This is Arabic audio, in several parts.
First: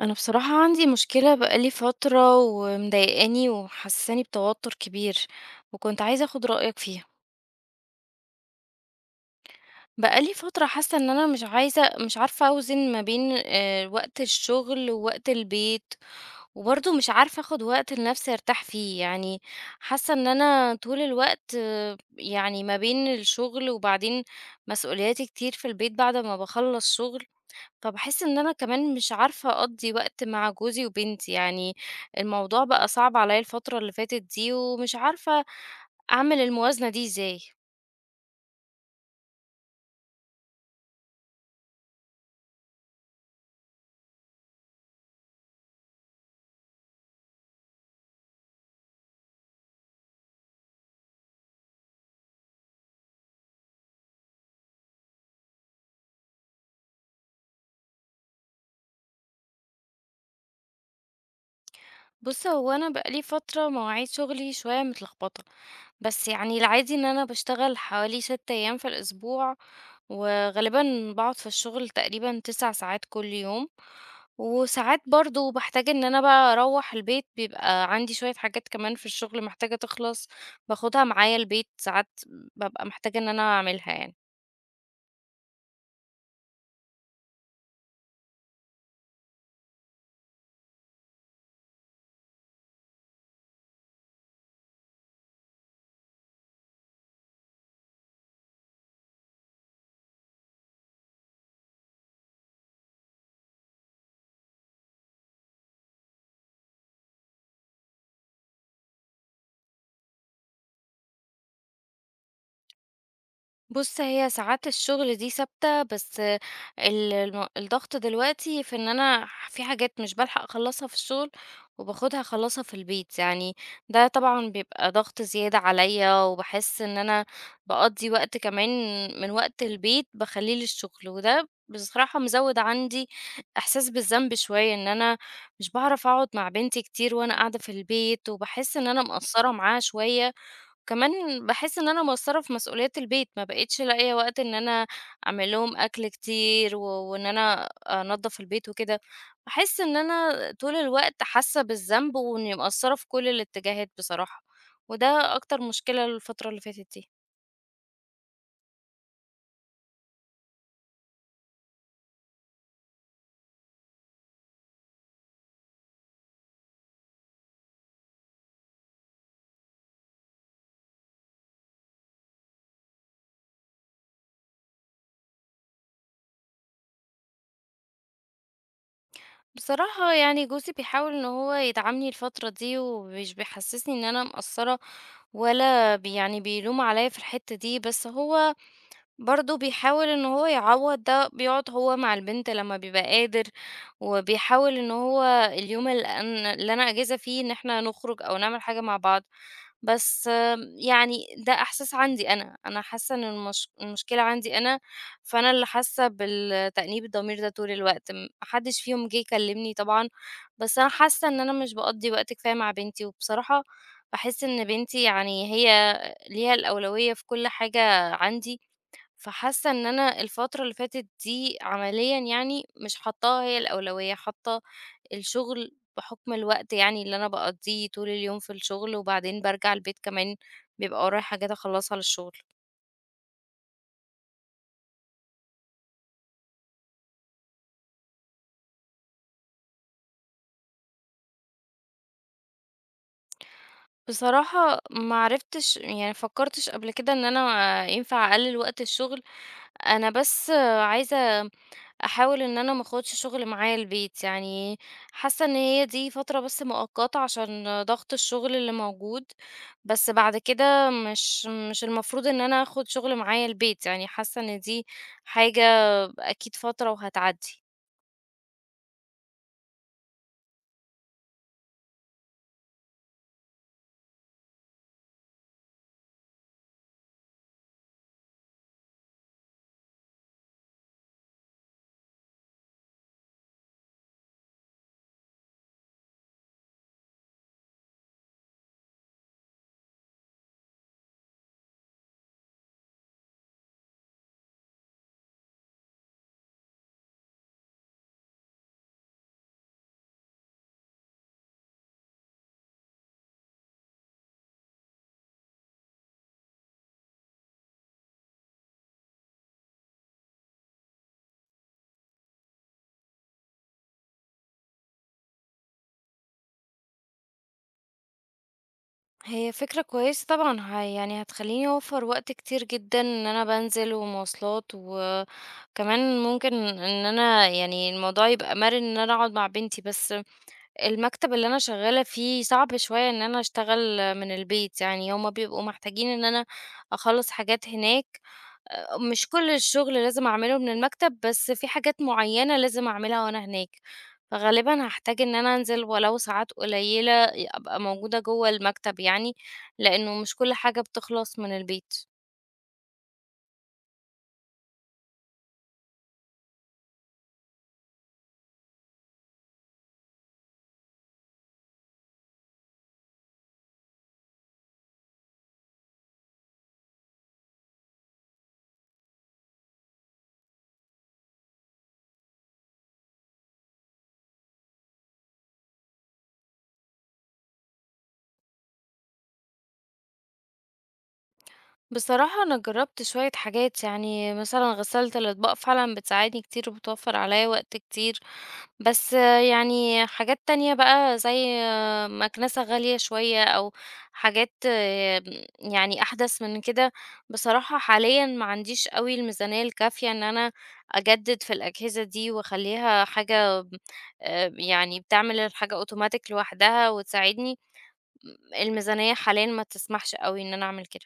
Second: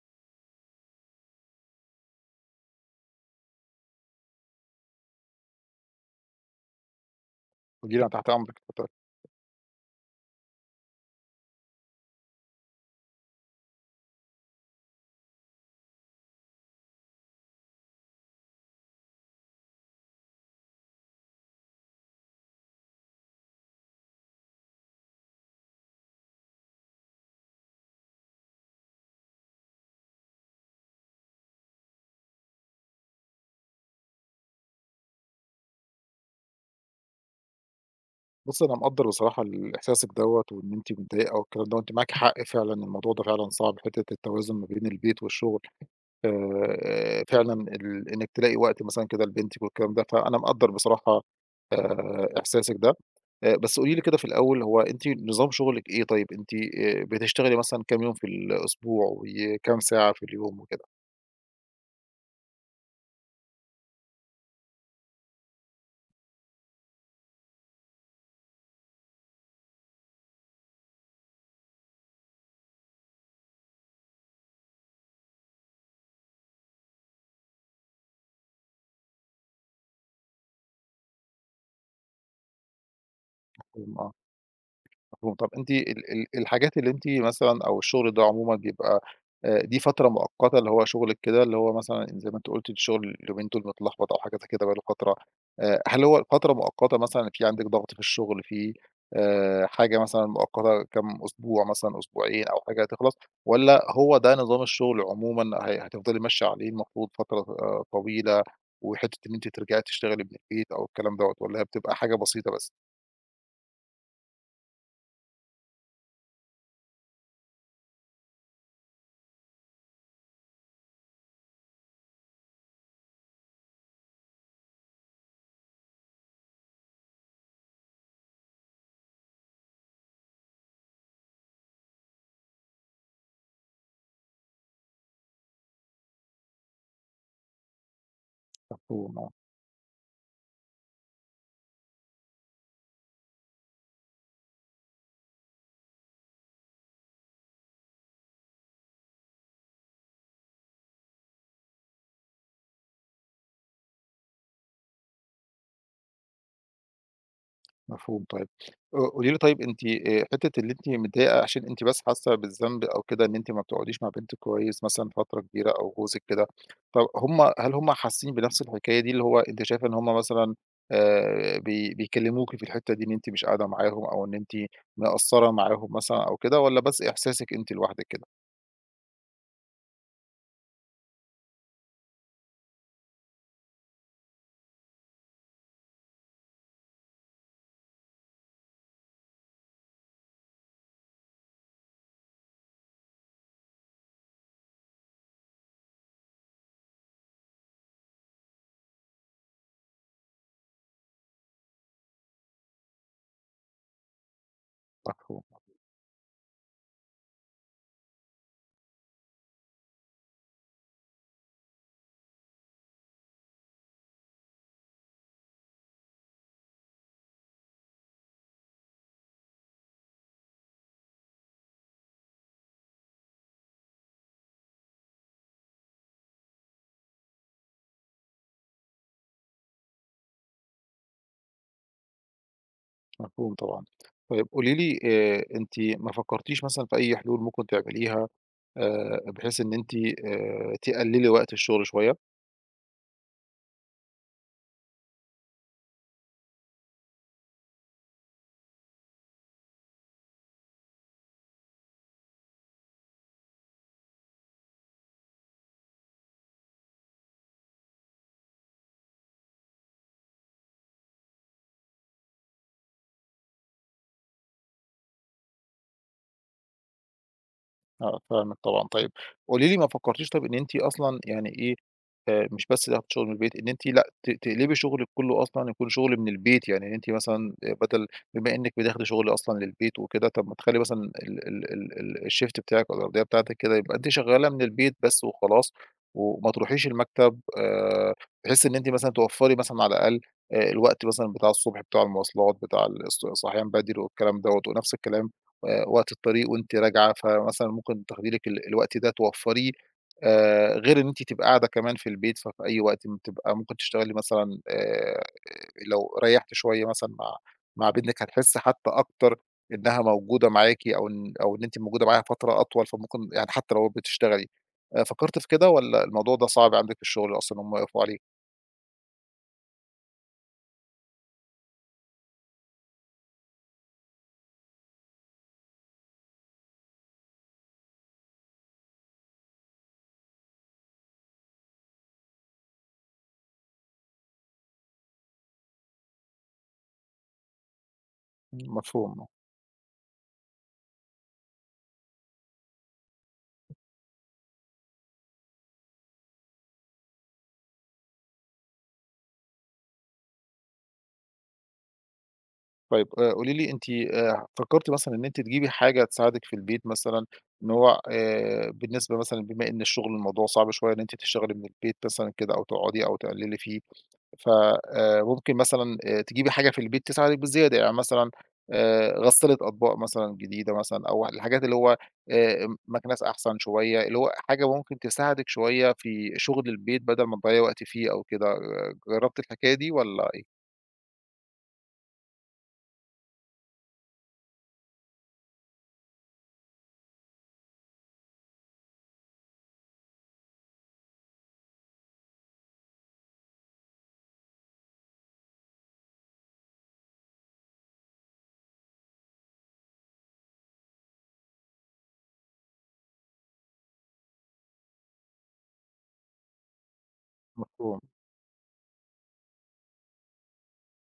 أنا بصراحة عندي مشكلة بقى لي فترة ومضايقاني ومحسساني بتوتر كبير، وكنت عايزة آخُد رأيك فيها. قولي لي أنا تحت أمرِك، اتفضلي. بقى لي فترة حاسة إن أنا مش عارفة أوزن ما بين وقت الشغل ووقت البيت، وبرضه مش عارفة آخُد وقت لنَفْسي أرتاح فيه. يعني حاسة إن أنا طول الوقت يعني ما بين الشغل وبعدين مسؤولياتي كتير في البيت بعد ما باخلّص شغل، فباحس إن أنا كمان مش عارفة أقضّي وقت مع جوزي وبنتي، يعني الموضوع بقى صعب عليّا الفترة اللي فاتت دي، ومش عارفة أعمل الموازنة دي إزاي. بُصّي، أنا مقدّر بصراحة إحساسِك دوّة وإن أنتِ متضايقة والكلام ده، وأنتِ معاكِ حق فعلًا. الموضوع ده فعلًا صعب، حتّة التوازن ما بين البيت والشغل. فعلًا إنِّك تلاقي وقت مثلًا كده لبنتِك والكلام ده، فأنا مقدّر بصراحة إحساسِك ده. بس قولي لي كده في الأول، هو أنتِ نظام شغلِك إيه طيب؟ أنتِ بتشتغلي مثلًا كام يوم في الأسبوع وكام ساعة في اليوم وكده؟ بُص، هو أنا بقى لي فترة مواعيد شغلي شوية متلخبطة، بس يعني العادي إن أنا باشتغل حوالي 6 أيام في الأسبوع، وغالبًا باقعد في الشغل تقريبًا 9 ساعات كل يوم. وساعات برضه باحتاج إن أنا بقى أروّح البيت بيبقى عندي شوية حاجات كمان في الشغل محتاجة تخلص، باخدها معايا البيت، ساعات بابقى محتاجة إن أنا أعملها يعني. مفهوم. طب أنتِ ال ال الحاجات اللي أنتِ مثلًا أو الشغل ده عمومًا بيبقى دي فترة مؤقتة اللي هو شغلِك كده، اللي هو مثلًا زي ما أنتِ قُلتِ الشغل اليومين دول متلخبط أو حاجة زي كده بقى له فترة. هل هو فترة مؤقتة مثلًا، في عندِك ضغط في الشغل، في حاجة مثلًا مؤقتة كام أسبوع مثلًا، أسبوعين أو حاجة هتخلص، والّا هو ده نظام الشغل عمومًا هتفضلي ماشية عليه المفروض فترة طويلة، وحتة إن أنتِ ترجعي تشتغلي من البيت أو الكلام دوّة، والّا هي بتبقى حاجة بسيطة بس؟ بُص، هي ساعات الشغل دي ثابتة، بس ال الم الضغط دلوقتي في إن أنا في حاجات مش بالحق أخلّصها في الشغل، وباخدها أخلّصها في البيت، يعني ده طبعًا بيبقى ضغط زيادة عليَّ، وباحس إن أنا باقضّي وقت كمان من وقت البيت باخلّيه للشغل، وده بصراحة مزوّد عندي إحساس بالذنب شوية، إن أنا مش باعرف أقعد مع بنتي كتير وأنا قاعدة في البيت، وباحس إن أنا مفهوم. مقصّرة معاها شوية. كمان باحس إن أنا مقصّرة في مسؤوليات البيت، ما بقيتش لاقية وقت إن أنا أعمل لهم أكل كتير وإن أنا أنضّف البيت وكده، باحس إن أنا طول الوقت حاسة بالذنب وإني مقصّرة في كل الاتجاهات بصراحة، وده أكتر مشكلة الفترة اللي فاتت دي. مفهوم طيب. قولي لي طيب، أنتِ حتّة اللي أنتِ متضايقة عشان أنتِ بس حاسة بالذنب أو كده، إن أنتِ ما بتقعديش مع بنتِك كويس مثلًا فترة كبيرة أو جوزِك كده، طب هل هم حاسين بنفس الحكاية دي، اللي هو أنتِ شايفة إن هم مثلًا بي بيكلموكِ في الحتّة دي إن أنتِ مش قاعدة معاهم أو إن أنتِ مقصّرة معاهم مثلًا أو كده، والّا بس إحساسِك أنتِ لوحدِك كده؟ بصراحة يعني جوزي بيحاول إن هو يدعمني الفترة دي ومش بيحسّسني إن أنا مقصّرة ولا بي يعني بيلوم عليّا في الحتّة دي، بس هو برضه بيحاول إن هو يعوّض ده، بيقعد هو مع البنت لمّا بيبقى قادر، وبيحاول إن هو اليوم ال أن اللي أنا أجازة فيه إن إحنا نخرج أو نعمل حاجة مع بعض، بس يعني ده إحساس عندي أنا، أنا حاسة إن المشكلة عندي أنا، مفهوم. فأنا اللي حاسة بالتأنيب الضمير ده طول الوقت، ما حدش فيهم جه يكلمني طبعًا، بس أنا حاسة إن أنا مش باقضّي وقت كفاية مع بنتي، وبصراحة باحس إن بنتي يعني هي ليها الأولوية في كل حاجة عندي، فحاسة إن أنا الفترة اللي فاتت دي عمليًا يعني مش حاطاها هي الأولوية، حاطة الشغل بحكم الوقت يعني اللي أنا باقضيه طول اليوم في الشغل، وبعدين بارجع البيت كمان بيبقى ورايا حاجات أخلّصها للشغل. مفهوم طبعًا. طيب قولي لي، أنتِ ما فكرتيش مثلًا في أي حلول ممكن تعمليها بحيث إن أنتِ تقللي وقت الشغل شوية؟ بصراحة ما عرفتش يعني ما فكرتش قبل كده إن أنا ينفع أقلل وقت الشغل، أنا بس عايزة أحاول إن أنا ما آخدش شغل معايا البيت، يعني حاسة إن هي دي فترة بس مؤقتة عشان ضغط الشغل اللي موجود، بس بعد كده مش المفروض إن أنا آخد شغل معايا البيت، يعني حاسة إن دي حاجة أكيد فترة وهتعدّي. آه، فاهمِك طبعًا. طيب قولي لي، ما فكّرتيش طيب إن أنتِ أصلًا يعني إيه، مش بس تاخدي شغل من البيت، إن أنتِ لأ، تقلبي شغلِك كُلّه أصلًا يكون شغل من البيت، يعني إن أنتِ مثلًا بدل، بما إنِّك بتاخدي شغل أصلًا للبيت وكده، طب ما تخلّي مثلًا ال ال ال ال الShift بتاعِك أو الأرضية بتاعتِك كده يبقى أنتِ شغّالة من البيت بس وخلاص، وما تروحيش المكتب، بحيث إن أنتِ مثلًا توفّري مثلًا على الأقل الوقت مثلًا بتاع الصبح، بتاع المواصلات، بتاع الصحيان بدري والكلام دوّة، ونفس الكلام وقت الطريق وأنتِ راجعة، فمثلًا ممكن تاخدي لِك الوقت ده توفّريه، غير إن أنتِ تبقى قاعدة كمان في البيت، ففي أي وقت بتبقى ممكن تشتغلي مثلًا لو ريّحتِ شوية مثلًا مع بنتِك، هتحسّي حتى أكتر إنها موجودة معاكِ، أو إن أنتِ موجودة معاها فترة أطول، فممكن يعني حتى لو بتشتغلي. فكّرتِ في كده والّا الموضوع ده صعب عندِك في الشغل أصلًا إن هم يقفوا عليه؟ هي فكرة كويسة طبعًا، يعني هتخلّيني أوفّر وقت كتير جدًا إن أنا بانزل ومواصلات، وكمان ممكن إن أنا يعني الموضوع يبقى مَرِن إن أنا أقعد مع بنتي، بس المكتب اللي أنا شغّالة فيه صعب شوية إن أنا أشتغل من البيت، يعني هُم بيبقوا محتاجين إن أنا أخلّص حاجات هناك. إمم، مفهوم. مش كل الشغل لازم أعمله من المكتب، بس في حاجات معيّنة لازم أعملها وأنا هناك، فغالبًا هاحتاج إن أنا أنزل ولو ساعات قليلة أبقى موجودة جوّه المكتب يعني، لإنه مش كل حاجة بتخلص من البيت. طيب قولي لي، أنتِ فكرتِ مثلًا إن أنتِ تجيبي حاجة تساعدِك في البيت مثلًا، إن هو بالنسبة مثلًا، بما إن الشغل الموضوع صعب شوية إن أنتِ تشتغلي من البيت مثلًا كده أو تقعدي أو تقللي فيه، ف ممكن مثلًا تجيبي حاجة في البيت تساعدِك بزيادة، يعني مثلًا غسالة أطباق مثلًا جديدة مثلًا، أو الحاجات اللي هو مكنسة أحسن شوية، اللي هو حاجة ممكن تساعدِك شوية في شغل البيت بدل ما تضيّعي وقت فيه أو كده. آه، جربتِ الحكاية دي والّا إيه؟ بصراحة أنا جرّبت شوية حاجات، يعني مثلًا غسالة الأطباق فعلًا بتساعدني كتير وبتوفّر عليّا وقت كتير، بس يعني حاجات تانية بقى زي مكنسة غالية شوية أو حاجات يعني أحدث من كده. بصراحة حاليا ما عنديش قوي الميزانية الكافية إن أنا أجدد في الأجهزة دي وأخليها حاجة يعني بتعمل الحاجة أوتوماتيك لوحدها وتساعدني. مفهوم. الميزانية حاليا ما تسمحش قوي إن أنا أعمل كده.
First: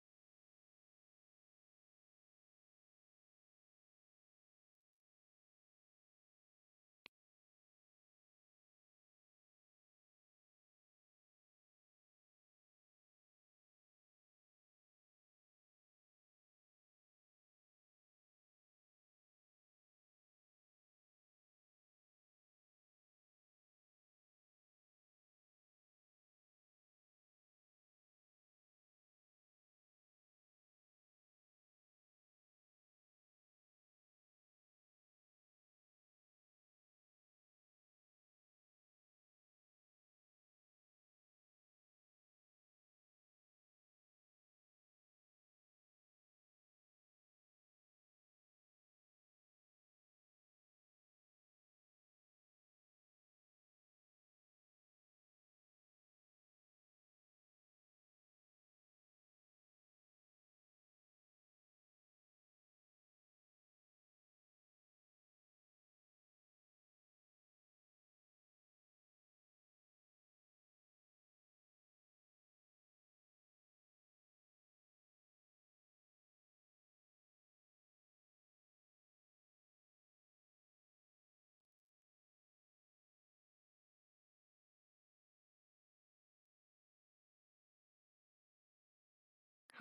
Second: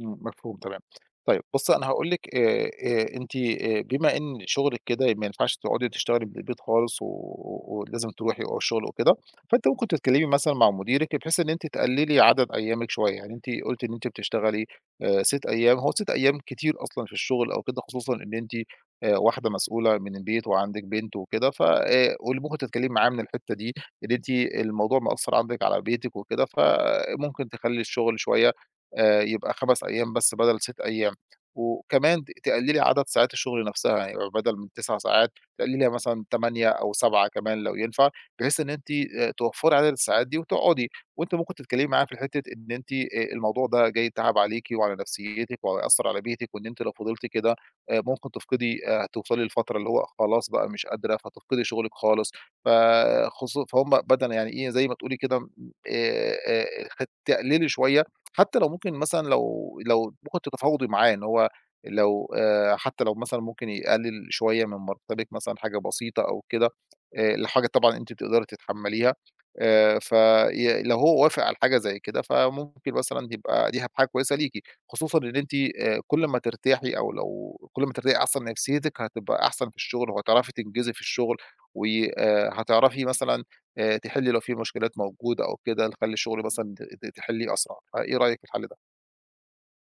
إمم، مفهوم تمام. طيب بُصّي، أنا هاقول لِك، أنتِ بما إن شغلِك كده ما ينفعش تقعدي تشتغلي من البيت خالص ولازم تروحي و الشغل وكده، فأنتِ ممكن تتكلمي مثلًا مع مديرِك بحيث إن أنتِ تقللي عدد أيامِك شوية. يعني أنتِ قُلتِ إن أنتِ بتشتغلي 6 أيام، هو 6 أيام كتير أصلًا في الشغل أو كده، خصوصًا إن أنتِ واحدة مسؤولة من البيت وعندِك بنت وكده. ف واللي ممكن تتكلمي معاه من الحتّة دي، إن أنتِ الموضوع مأثّر عندِك على بيتِك وكده، فممكن تخلّي الشغل شوية يبقى 5 أيام بس بدل 6 أيام، وكمان تقلّلي عدد ساعات الشغل نفسها. يعني يبقى بدل من 9 ساعات، تقلّليها مثلًا 8 أو 7 كمان لو ينفع، بحيث إن أنتِ توفّري عدد الساعات دي وتقعدي. وأنتِ ممكن تتكلمي معاه في حتة إن أنتِ الموضوع ده جاي تعب عليكِ وعلى نفسيتِك وهيأثّر على بيتِك، وإن أنتِ لو فضلتِ كده ممكن تفقدي، هتوصلي لفترة اللي هو خلاص بقى مش قادرة، فتفقدي شغلِك خالص. فهُم بدل، يعني إيه، زي ما تقولي كده، خ تقللي شوية، حتى لو ممكن مثلًا لو ممكن تتفاوضي معاه، إن هو لو حتى لو مثلًا ممكن يقلل شوية من مرتبِك مثلًا حاجة بسيطة أو كده، لحاجة طبعًا أنتِ بتقدري تتحمّليها، في لو هو وافق على حاجة زي كده، فممكن مثلًا يبقى دي حاجة كويسة ليكِ، خصوصًا إن أنتِ كل ما ترتاحي، أو لو كل ما ترتاحي أصلًا، نفسيتِك هتبقى أحسن في الشغل، وهتعرفي تنجزي في الشغل، و هتعرفي مثلًا تحلّي لو في مشكلات موجودة أو كده، تخلّي الشغل مثلًا ت ت تحلّيه أسرع. فإيه رأيِك في الحل ده؟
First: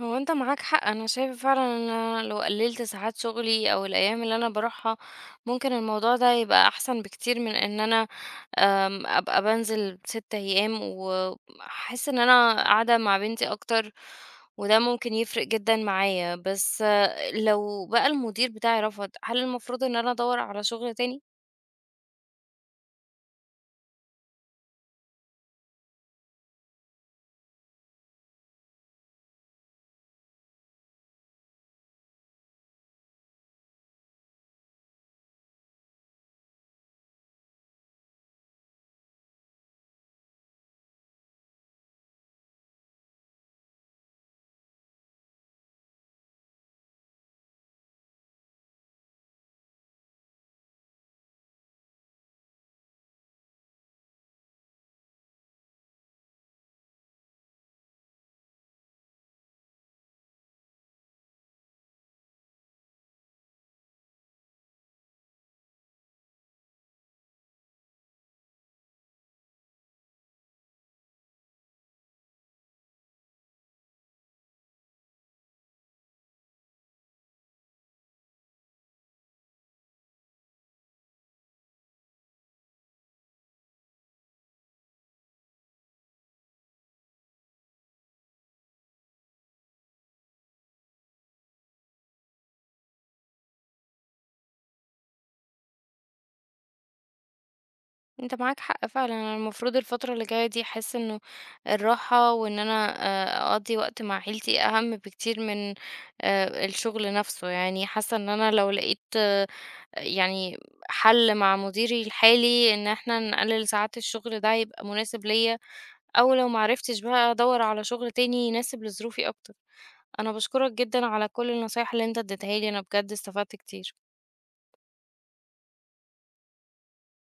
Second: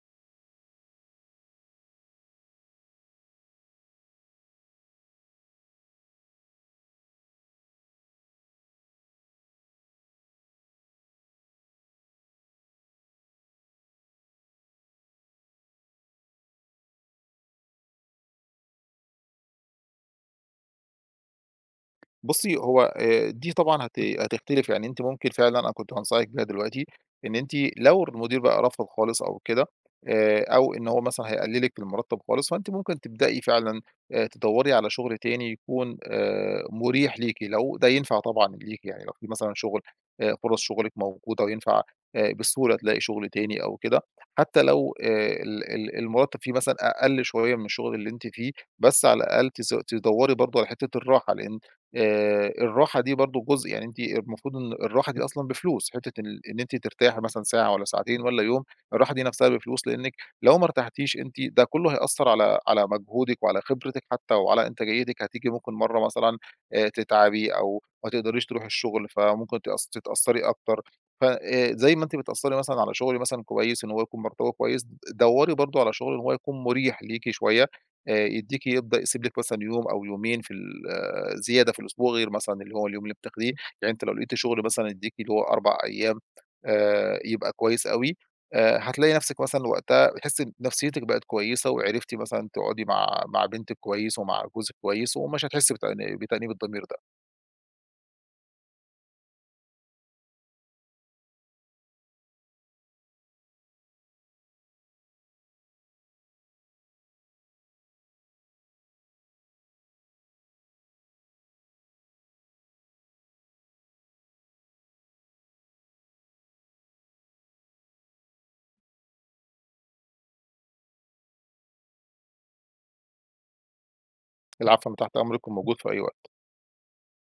هو انت معاك حق انا شايفه فعلا ان انا لو قللت ساعات شغلي او الايام اللي انا بروحها ممكن الموضوع ده يبقى احسن بكتير من ان انا ابقى بنزل 6 ايام واحس ان انا قاعده مع بنتي اكتر، وده ممكن يفرق جدا معايا. بس لو بقى المدير بتاعي رفض هل المفروض ان انا ادور على شغل تاني؟ بُصّي، هو دي طبعًا هتختلف. يعني أنتِ ممكن فعلًا، أنا كنت هانصحِك بيها دلوقتي، إن أنتِ لو المدير بقى رافض خالص أو كده، أو إن هو مثلًا هيقلِّلِك في المرتّب خالص، فأنتِ ممكن تبدئي فعلًا تدوّري على شُغل تاني يكون مُريح ليكِ، لو ده ينفع طبعًا ليكِ، يعني لو في مثلًا شُغل، فرص شُغلِك موجودة وينفع بسهولة تلاقي شُغل تاني أو كده، حتى لو ال ال المرتّب فيه مثلًا أقل شوية من الشُغل اللي أنتِ فيه، بس على الأقل تدوّري برضه على حتّة الراحة، لإن الراحة دي برضه جزء. يعني أنتِ المفروض إن الراحة دي أصلًا بفلوس، حتّة إن أنتِ ترتاحي مثلًا ساعة والّا ساعتين والّا يوم، الراحة دي نَفْسها بفلوس، لإنِّك لو ما ارتحتيش أنتِ ده كُلّه هيأثّر على مجهودِك وعلى خبرتِك حتّى وعلى إنتاجيتِك. هتيجي ممكن مرّة مثلًا تتعبي أو ما تقدريش تروحي الشغل، فممكن تتأثّري أكتر. ف زي ما أنتِ بتأثّري مثلًا على شغل مثلًا كويس إن هو يكون مرتبه كويس، دوّري برضه على شغل إن هو يكون مُريح ليكِ شوية، يدّيكِ، يبدأ يسيب لِك مثلًا يوم أو يومين في ال زيادة في الأسبوع غير مثلًا اللي هو اليوم اللي بتاخديه. يعني أنت لو لقيت شغل مثلًا يدّيك اللي هو 4 أيام يبقى كويس أوي. هتلاقي نفسِك مثلًا وقتها بتحسّي إن نفسيتِك بقت كويسة، وعرفتِ مثلًا تقعدي مع بنتِك كويس ومع جوزِك كويس، ومش هتحسّي بتأنيب الضمير ده. انت معاك حق فعلا انا المفروض الفترة اللي جاية دي احس انه الراحة وان انا اقضي وقت مع عيلتي اهم بكتير من الشغل نفسه. يعني حاسة ان انا لو لقيت يعني حل مع مديري الحالي ان احنا نقلل ساعات الشغل ده يبقى مناسب ليا، او لو معرفتش بقى ادور على شغل تاني يناسب لظروفي اكتر. انا بشكرك جدا على كل النصايح اللي انت اديتها لي، انا بجد استفدت كتير. العفو، أنا تحت أمرِك وموجود في أي وقت.